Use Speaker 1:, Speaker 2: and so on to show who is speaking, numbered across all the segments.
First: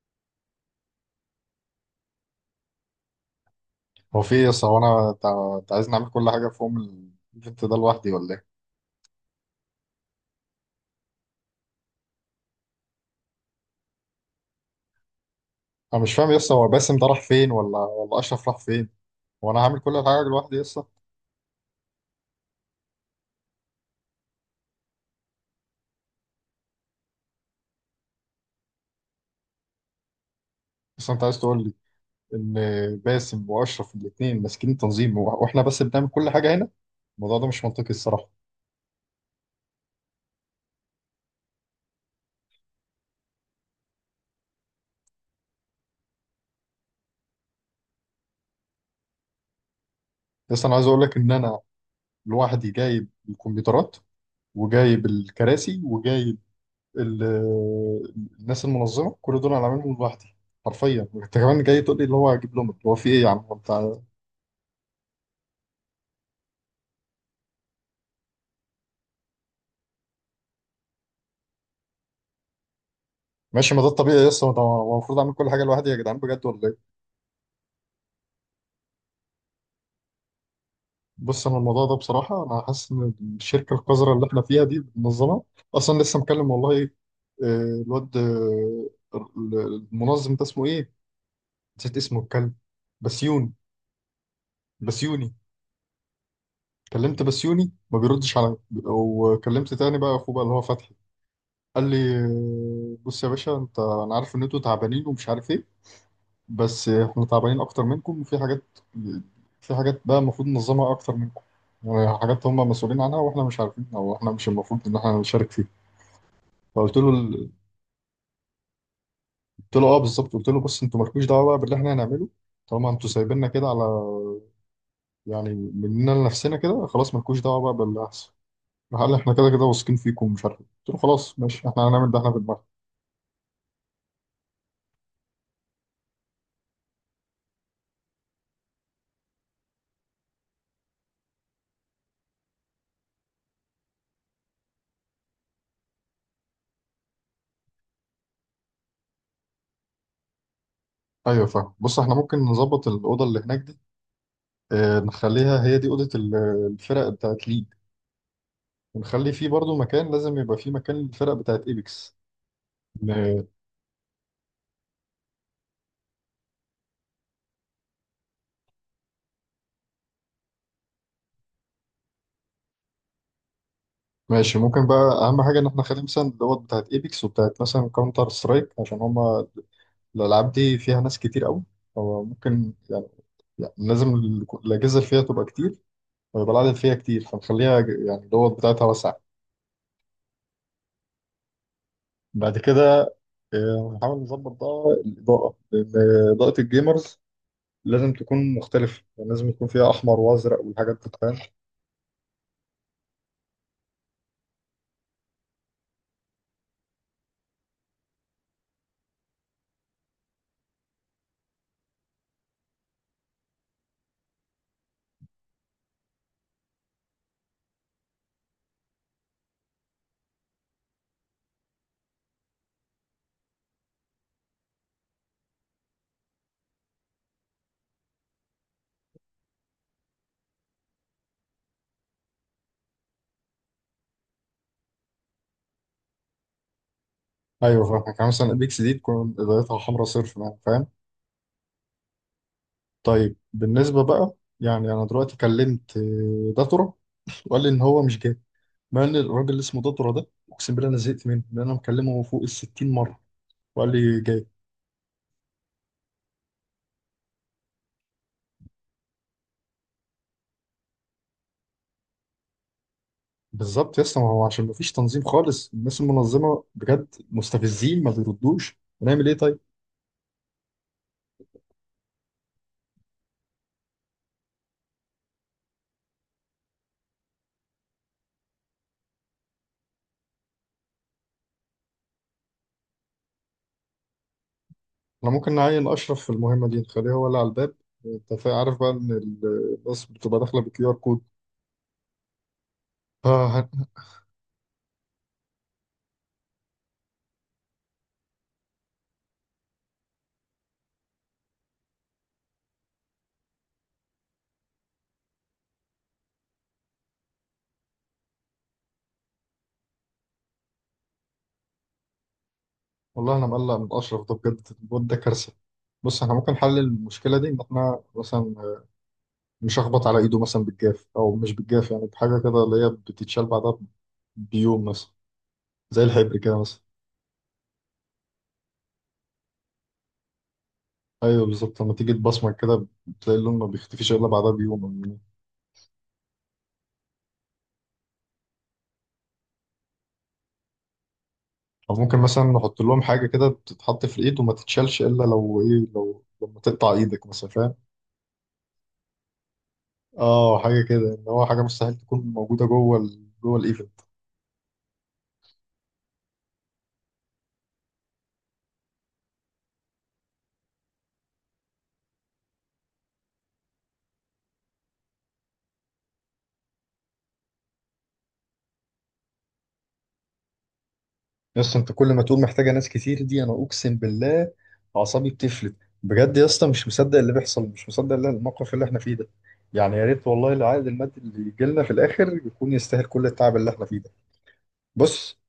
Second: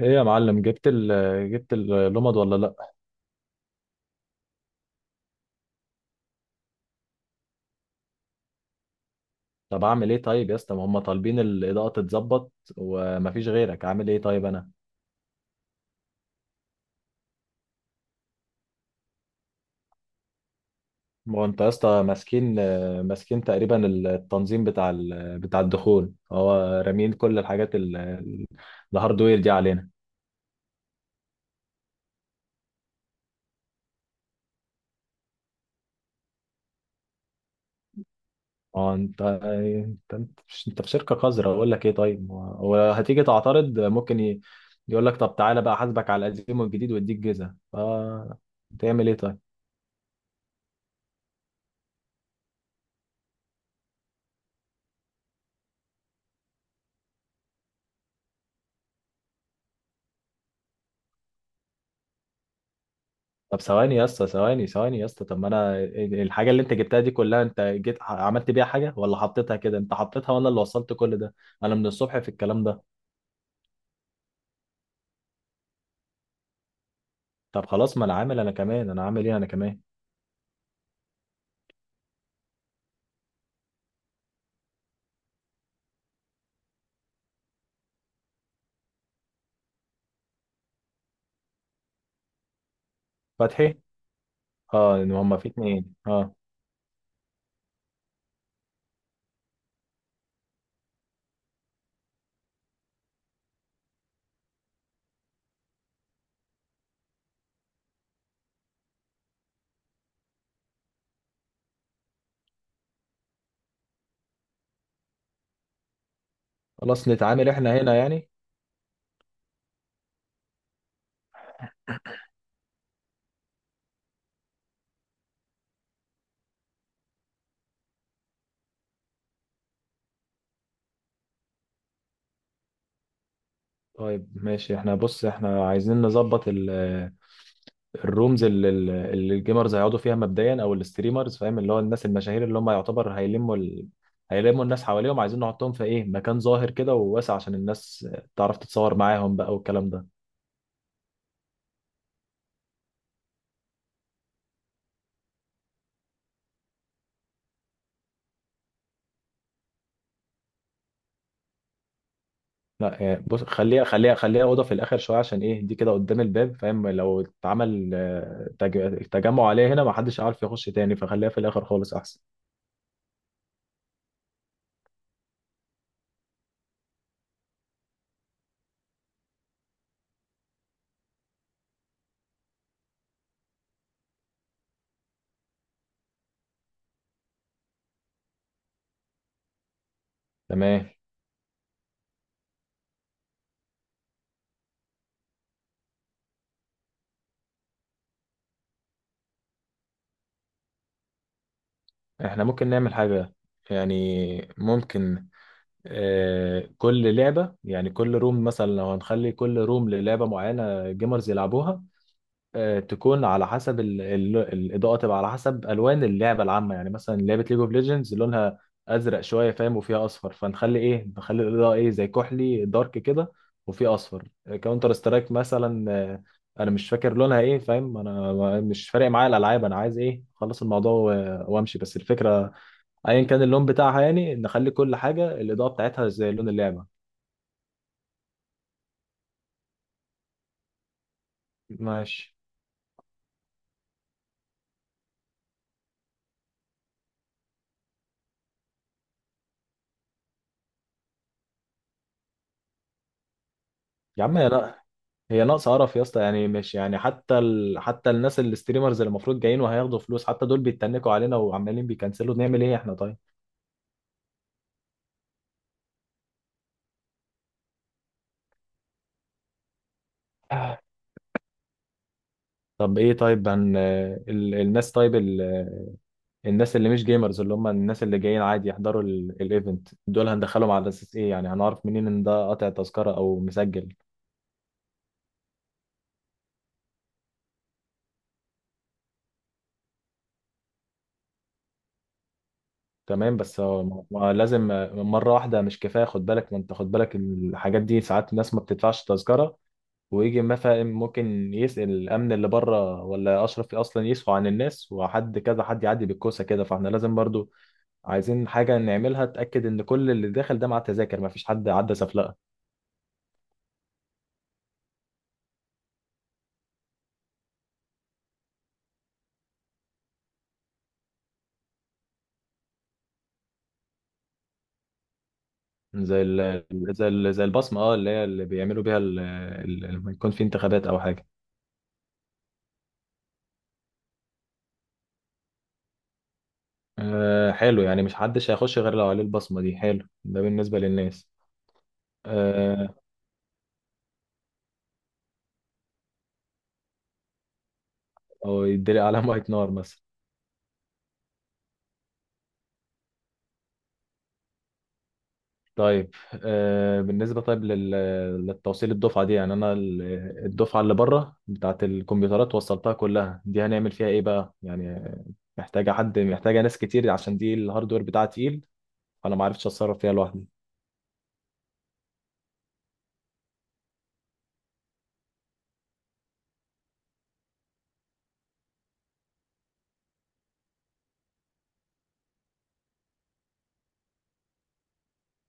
Speaker 1: ايه يا معلم جبت اللمض ولا لا؟
Speaker 2: هو في إيه يس هو انا أنت عايزني اعمل كل حاجه في يوم الايفنت ده لوحدي ولا ايه؟
Speaker 1: طب اعمل ايه طيب يا اسطى؟ ما هم طالبين الاضاءه تتظبط ومفيش غيرك، اعمل ايه طيب انا؟
Speaker 2: انا مش فاهم يس هو باسم ده راح فين ولا اشرف راح فين؟ هو انا هعمل كل الحاجه لوحدي يس.
Speaker 1: ما هو انت يا اسطى ماسكين تقريبا التنظيم بتاع بتاع الدخول. هو رامين كل الحاجات الهاردوير دي علينا.
Speaker 2: بس انت عايز تقول لي ان باسم واشرف الاثنين ماسكين التنظيم واحنا بس بنعمل كل حاجه هنا؟ الموضوع ده مش منطقي الصراحه.
Speaker 1: اه، انت في شركه قذره، اقول لك ايه طيب؟ هو هتيجي تعترض، ممكن يقول لك طب تعالى بقى احاسبك على القديم والجديد واديك جزءه، ف تعمل ايه طيب؟
Speaker 2: بس انا عايز اقول لك ان انا لوحدي جايب الكمبيوترات وجايب الكراسي وجايب ال- الناس المنظمه كل دول انا عاملهم لوحدي. حرفيا انت كمان جاي تقول لي اللي هو اجيب لهم هو في ايه يا عم
Speaker 1: طب
Speaker 2: انت.
Speaker 1: ثواني يا اسطى، ثواني، ثواني يا اسطى. طب ما انا الحاجه اللي انت جبتها دي كلها، انت جيت عملت بيها حاجه ولا حطيتها كده؟ انت حطيتها وانا اللي وصلت كل ده. انا من الصبح في الكلام ده.
Speaker 2: ماشي ما ده الطبيعي لسه هو هو المفروض اعمل كل حاجه لوحدي يا جدعان بجد ولا ايه.
Speaker 1: طب خلاص، ما انا عامل، انا كمان انا عامل ايه، انا كمان.
Speaker 2: بص انا الموضوع ده بصراحه انا حاسس ان الشركه القذره اللي احنا فيها دي منظمه اصلا لسه مكلم والله. الواد ال- المنظم ده اسمه ايه، نسيت اسمه الكلب، بسيوني.
Speaker 1: فتحي. اه، إن
Speaker 2: بسيوني
Speaker 1: هما في اتنين اه.
Speaker 2: كلمت بسيوني ما بيردش عليا، وكلمت تاني بقى اخوه بقى اللي هو فتحي. قال لي بص يا باشا انت، انا عارف ان انتوا تعبانين ومش عارف ايه، بس احنا تعبانين اكتر منكم وفي حاجات، في حاجات بقى المفروض ننظمها اكتر منكم، وحاجات هم مسؤولين عنها واحنا مش عارفين او احنا مش المفروض ان احنا نشارك فيها. فقلت له
Speaker 1: خلاص نتعامل احنا هنا يعني.
Speaker 2: قلت له اه بالظبط، قلت له بص انتوا مالكوش دعوه بقى باللي احنا هنعمله، طالما انتوا سايبيننا كده على يعني مننا لنفسنا كده خلاص مالكوش دعوه بقى باللي هيحصل. قال احنا كده كده واثقين فيكم ومش عارف إيه. قلت له خلاص ماشي احنا هنعمل ده احنا في دماغنا.
Speaker 1: طيب ماشي احنا، بص احنا عايزين نظبط الرومز اللي الجيمرز هيقعدوا فيها مبدئيا، او الستريمرز، فاهم؟ اللي هو الناس المشاهير اللي هم يعتبر هيلموا الناس حواليهم. عايزين نحطهم في ايه؟ مكان ظاهر كده وواسع عشان الناس تعرف تتصور معاهم بقى والكلام ده.
Speaker 2: ايوه فاهم، بص احنا ممكن نظبط الاوضه اللي هناك دي، اه نخليها هي دي اوضه الفرق بتاعت ليج، ونخلي فيه برضو مكان، لازم يبقى فيه مكان للفرق بتاعت ايبكس.
Speaker 1: لا يعني،
Speaker 2: م-
Speaker 1: بص خليها اوضه في الاخر شويه، عشان ايه؟ دي كده قدام الباب، فاهم؟ لو اتعمل تجمع عليها هنا ما حدش عارف يخش تاني، فخليها في الاخر خالص احسن.
Speaker 2: ماشي ممكن بقى اهم حاجه ان احنا نخلي مثلا دوت بتاعت ايبكس وبتاعت مثلا كاونتر سترايك، عشان هما الالعاب دي فيها ناس كتير قوي. هو ممكن يعني، يعني لازم الاجهزه اللي فيها تبقى كتير، ويبقى العدد فيها كتير، فنخليها يعني دوت بتاعتها واسعه.
Speaker 1: تمام.
Speaker 2: بعد كده نحاول نظبط بقى الاضاءه، لان اضاءه الجيمرز لازم تكون مختلفه، يعني لازم يكون فيها احمر وازرق والحاجات دي فاهم؟
Speaker 1: احنا ممكن نعمل حاجه، يعني ممكن كل لعبة، يعني كل روم، مثلا لو هنخلي كل روم للعبة معينة جيمرز يلعبوها، تكون على حسب ال ال الإضاءة، تبقى على حسب ألوان اللعبة العامة. يعني مثلا لعبة ليج اوف ليجندز لونها أزرق شوية، فاهم؟ وفيها أصفر، فنخلي إيه؟ نخلي الإضاءة إيه؟ زي كحلي دارك كده، وفيه أصفر. كاونتر سترايك مثلا، أنا مش فاكر لونها إيه، فاهم؟ أنا مش فارق معايا الألعاب، أنا عايز إيه؟ أخلص الموضوع وأمشي. بس الفكرة، ايا كان اللون بتاعها، يعني نخلي كل حاجه الاضاءه بتاعتها زي لون اللعبه.
Speaker 2: ايوه فاهمك، يعني مثلا الاكس دي تكون بدايتها حمراء صرف يعني فاهم.
Speaker 1: ماشي.
Speaker 2: طيب بالنسبه بقى يعني انا دلوقتي كلمت داتورا وقال لي ان هو مش جاي. مع ان الراجل اللي اسمه داتورا ده اقسم بالله انا زهقت منه، لان انا مكلمه فوق ال 60 مره وقال لي
Speaker 1: يا عم
Speaker 2: جاي.
Speaker 1: هي لا، هي ناقصه قرف يا اسطى. يعني مش يعني حتى الناس الستريمرز اللي المفروض جايين وهياخدوا فلوس، حتى دول بيتنكوا علينا وعمالين بيكنسلوا، نعمل ايه احنا طيب؟
Speaker 2: بالظبط يا اسطى، ما هو عشان ما فيش تنظيم خالص، الناس المنظمه بجد مستفزين ما بيردوش، هنعمل ايه طيب.
Speaker 1: طب ايه طيب الناس، طيب الناس اللي مش جيمرز، اللي هم الناس اللي جايين عادي يحضروا الايفنت، دول هندخلهم على اساس ايه؟ يعني هنعرف منين ان ده قاطع تذكره او مسجل؟
Speaker 2: احنا ممكن نعين اشرف في المهمه دي نخليه هو اللي على الباب. انت عارف بقى ان الناس بتبقى داخله بكيو ار
Speaker 1: تمام بس هو
Speaker 2: كود.
Speaker 1: ما لازم مرة واحدة مش كفاية، خد بالك. ما انت خد بالك الحاجات دي، ساعات الناس ما بتدفعش تذكرة، ويجي مثلا ممكن يسأل الأمن اللي بره، ولا أشرف أصلا يسهو عن الناس، وحد كذا حد يعدي بالكوسة كده. فاحنا لازم برضو عايزين حاجة نعملها تأكد إن كل اللي داخل ده مع التذاكر، ما فيش حد عدى سفلقة.
Speaker 2: والله انا مقلق من اشرف ده بجد، الواد ده كارثه. بص احنا ممكن نحل المشكله دي ان احنا مثلا نشخبط على ايده مثلا بالجاف، او مش بالجاف يعني بحاجه كده اللي هي بتتشال بعدها بيوم مثلا، زي
Speaker 1: زي
Speaker 2: الحبر كده
Speaker 1: ال
Speaker 2: مثلا.
Speaker 1: زي البصمة، اه، اللي هي اللي بيعملوا بيها لما يكون في انتخابات أو حاجة.
Speaker 2: ايوه بالظبط لما تيجي تبصمج كده بتلاقي اللون ما بيختفيش الا بعدها بيوم او يومين.
Speaker 1: آه حلو. يعني مش حدش هيخش غير لو عليه البصمة دي. حلو ده بالنسبة للناس.
Speaker 2: أو ممكن مثلا نحط
Speaker 1: آه،
Speaker 2: لهم حاجه كده بتتحط في الايد وما تتشالش الا لو ايه لو لما تقطع ايدك مثلا فاهم.
Speaker 1: او يدري علامة نار مثلا.
Speaker 2: اه حاجه كده ان هو حاجه مستحيل تكون موجوده جوه الايد.
Speaker 1: طيب بالنسبة، طيب للتوصيل الدفعة دي، يعني أنا الدفعة اللي بره بتاعة الكمبيوترات وصلتها كلها دي، هنعمل فيها إيه بقى يعني؟ محتاجة حد، محتاجة ناس كتير، عشان دي الهاردوير بتاعها تقيل. أنا ما عرفتش أتصرف فيها لوحدي.
Speaker 2: يس انت كل ما تقول محتاجه ناس كتير دي، انا اقسم بالله اعصابي بتفلت. بجد يا اسطى مش مصدق اللي بيحصل، مش مصدق اللي الموقف اللي احنا فيه ده. يعني يا ريت والله العائد المادي اللي يجي لنا في الاخر يكون يستاهل كل التعب اللي احنا فيه ده. بص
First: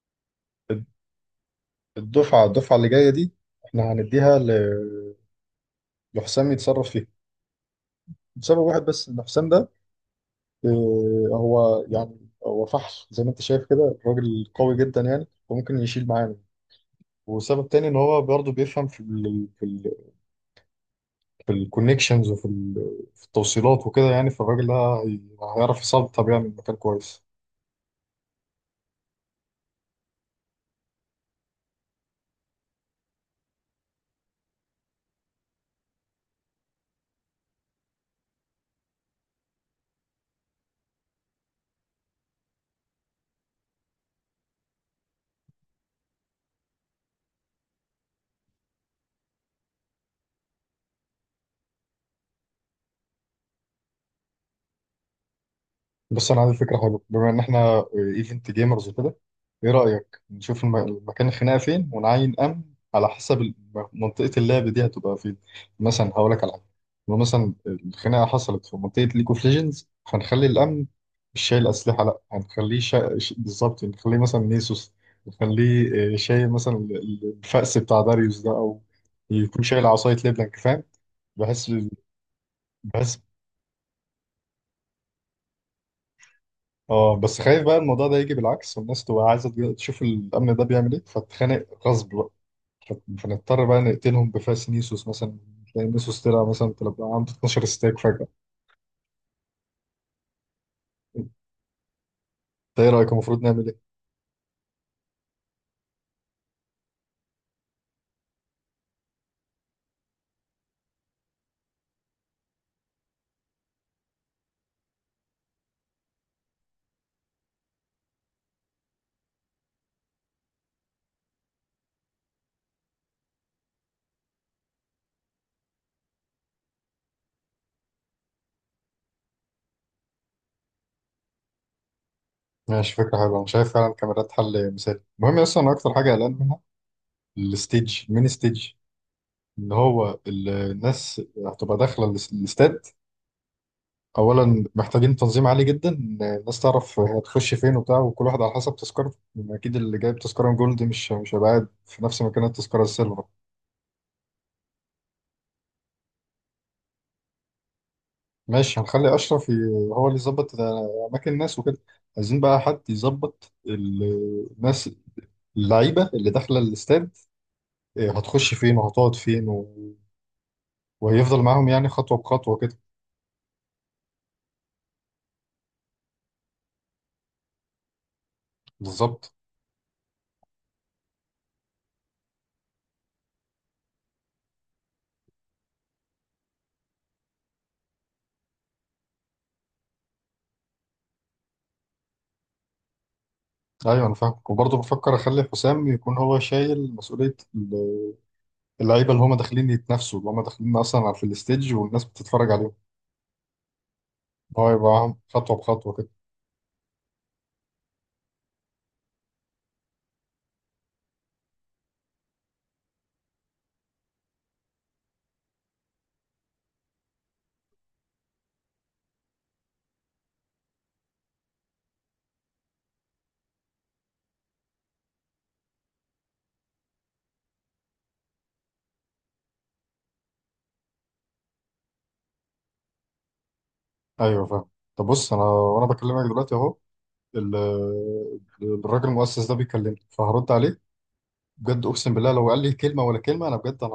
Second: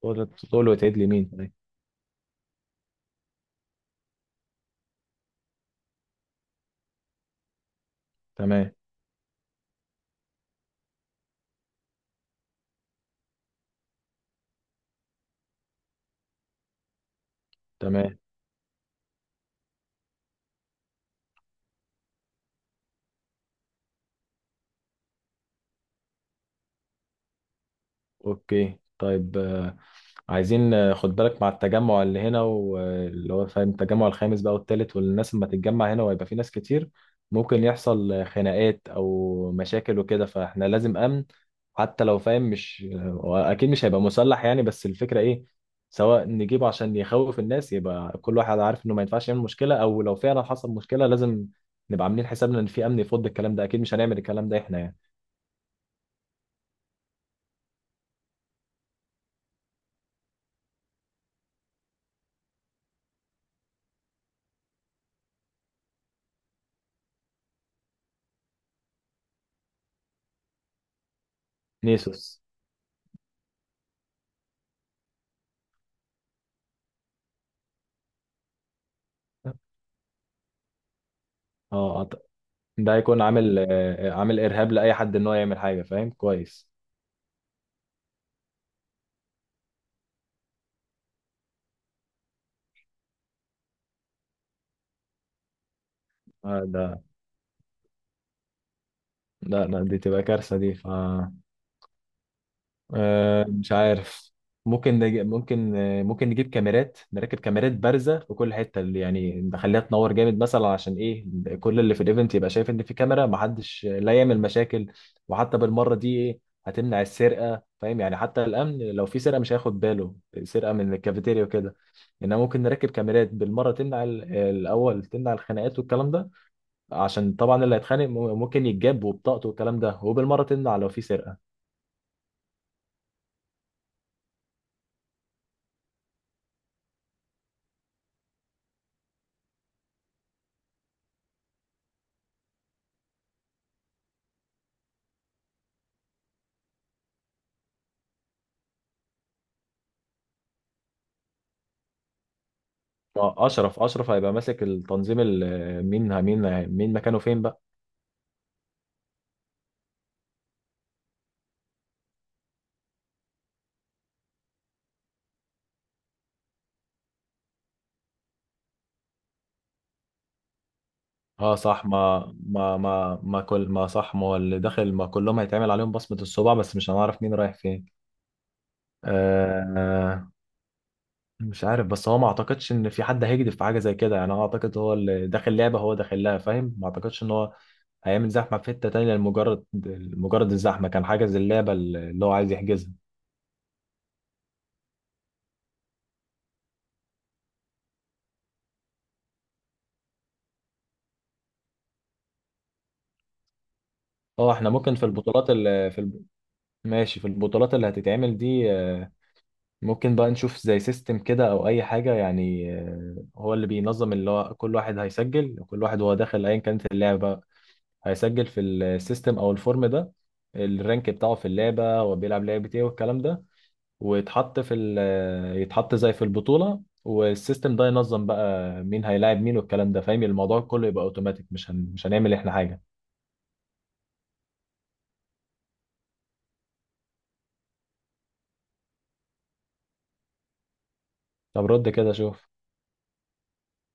Speaker 1: تقول
Speaker 2: الد-
Speaker 1: وتعيد لي مين طيب؟
Speaker 2: الدفعه اللي جايه دي احنا هنديها لحسام يتصرف فيها، بسبب
Speaker 1: تمام.
Speaker 2: واحد بس ان حسام ده اه، هو يعني هو فحل زي ما انت شايف كده، الراجل قوي جدا يعني وممكن يشيل معانا. وسبب تاني ان
Speaker 1: تمام.
Speaker 2: هو برضه بيفهم في في الكونكشنز وفي في التوصيلات وكده، يعني فالراجل ده هيعرف يصلي طب يعني المكان كويس.
Speaker 1: اوكي طيب، عايزين خد بالك مع التجمع اللي هنا واللي هو فاهم التجمع الخامس بقى والتالت، والناس لما تتجمع هنا وهيبقى في ناس كتير، ممكن يحصل خناقات او مشاكل وكده، فاحنا لازم امن. حتى لو فاهم مش، اكيد مش هيبقى مسلح يعني، بس الفكرة ايه؟ سواء نجيبه عشان يخوف الناس يبقى كل واحد عارف انه ما ينفعش يعمل مشكلة، او لو فعلا حصل مشكلة لازم نبقى عاملين حسابنا ان في امن يفض الكلام ده. اكيد مش هنعمل الكلام ده احنا يعني.
Speaker 2: بص انا عندي فكره حلوه، بما ان احنا ايفنت جيمرز وكده، ايه رايك نشوف المكان الخناقه فين ونعين امن على حسب منطقه اللعب دي هتبقى فين. مثلا هقول لك على حاجه، لو مثلا الخناقه حصلت في منطقه ليج اوف ليجندز هنخلي الامن مش شايل اسلحه، لا
Speaker 1: نيسوس.
Speaker 2: هنخليه بالظبط نخليه مثلا نيسوس. نخليه شايل مثلا الفأس بتاع داريوس ده، او يكون شايل عصايه ليبلانك فاهم. بحس
Speaker 1: اه، ده
Speaker 2: بحس
Speaker 1: هيكون عامل ارهاب لاي حد ان هو يعمل حاجه، فاهم؟ كويس.
Speaker 2: اه بس خايف بقى الموضوع ده يجي بالعكس، والناس تبقى عايزه تشوف الامن ده بيعمل ايه فتتخانق غصب بقى، فنضطر بقى نقتلهم بفاس نيسوس مثلا. تلاقي نيسوس طلع مثلا
Speaker 1: ده
Speaker 2: تبقى عنده 12 ستيك فجاه.
Speaker 1: لا لا، دي تبقى كارثه دي ف...
Speaker 2: انت ايه رايك المفروض نعمل
Speaker 1: مش
Speaker 2: ايه؟
Speaker 1: عارف. ممكن نج... ممكن آه، ممكن نجيب كاميرات، نركب كاميرات بارزة في كل حتة، اللي يعني نخليها تنور جامد مثلا، عشان ايه؟ كل اللي في الايفنت يبقى شايف ان في كاميرا، محدش لا يعمل مشاكل. وحتى بالمرة دي ايه؟ هتمنع السرقة، فاهم يعني؟ حتى الأمن لو في سرقة مش هياخد باله، سرقة من الكافيتيريا وكده. إنما ممكن نركب كاميرات بالمرة تمنع الأول تمنع الخناقات والكلام ده، عشان طبعا اللي هيتخانق ممكن يتجاب وبطاقته والكلام ده، وبالمرة تمنع لو في سرقة.
Speaker 2: ماشي فكره حلوه، انا شايف فعلا الكاميرات حل مثالي. المهم اصلا انا اكتر حاجه قلقان منها الستيج، الميني ستيج اللي هو الناس هتبقى داخله الاستاد. اولا محتاجين تنظيم عالي جدا الناس تعرف هي هتخش فين وبتاع وكل واحد على حسب تذكرته، اكيد اللي جايب تذكره جولد مش هيبقى قاعد في نفس مكان التذكره السيلفر.
Speaker 1: ما اشرف، اشرف هيبقى ماسك التنظيم مين مين مين مكانه فين بقى.
Speaker 2: ماشي هنخلي اشرف هو اللي يظبط اماكن الناس وكده. عايزين بقى حد يظبط الناس اللعيبه اللي داخله الاستاد، إيه، هتخش فين وهتقعد فين و... وهيفضل
Speaker 1: اه
Speaker 2: معاهم
Speaker 1: صح،
Speaker 2: يعني خطوه
Speaker 1: ما
Speaker 2: بخطوه
Speaker 1: ما
Speaker 2: كده.
Speaker 1: ما ما كل ما صح، ما هو اللي داخل ما كلهم هيتعمل عليهم بصمة الصبع، بس مش هنعرف مين رايح فين.
Speaker 2: بالظبط.
Speaker 1: آه، مش عارف. بس هو ما اعتقدش ان في حد هيجدف في حاجة زي كده. يعني انا اعتقد هو اللي داخل لعبة هو داخل لها، فاهم؟ ما اعتقدش ان هو هيعمل زحمة في حتة تانية لمجرد مجرد الزحمة كان حاجز اللعبة اللي هو عايز يحجزها.
Speaker 2: ايوه انا فاهم، وبرضه بفكر اخلي حسام يكون هو شايل مسؤوليه اللعيبه اللي هم داخلين يتنافسوا، اللي هم داخلين اصلا في الستيج والناس بتتفرج عليهم،
Speaker 1: اه
Speaker 2: هو
Speaker 1: احنا ممكن في
Speaker 2: يبقى
Speaker 1: البطولات
Speaker 2: خطوه بخطوه كده.
Speaker 1: ماشي، في البطولات اللي هتتعمل دي ممكن بقى نشوف زي سيستم كده او اي حاجه يعني. هو اللي بينظم، اللي هو كل واحد هيسجل، كل واحد وهو داخل ايا كانت اللعبه هيسجل في السيستم او الفورم ده الرانك بتاعه في اللعبه وبيلعب لعبه ايه والكلام ده، ويتحط في ال آه، يتحط زي في البطوله، والسيستم ده ينظم بقى مين هيلاعب مين والكلام ده، فاهم؟ الموضوع كله يبقى اوتوماتيك، مش مش هنعمل احنا حاجه.
Speaker 2: ايوه فاهم. طب بص انا وانا بكلمك دلوقتي اهو ال- الراجل المؤسس ده بيكلمني فهرد عليه.
Speaker 1: طب
Speaker 2: بجد
Speaker 1: رد كده
Speaker 2: اقسم بالله
Speaker 1: شوف.
Speaker 2: لو قال لي كلمه ولا كلمه انا بجد انا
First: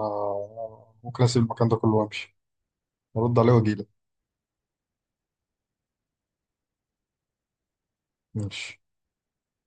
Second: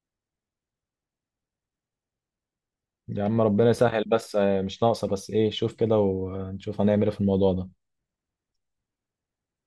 Speaker 2: ممكن اسيب المكان ده كله وامشي.
Speaker 1: يا
Speaker 2: هرد
Speaker 1: عم
Speaker 2: عليه
Speaker 1: ربنا
Speaker 2: واجي لك،
Speaker 1: يسهل، بس مش ناقصه. بس ايه، شوف كده ونشوف هنعمل ايه في الموضوع ده.
Speaker 2: ماشي.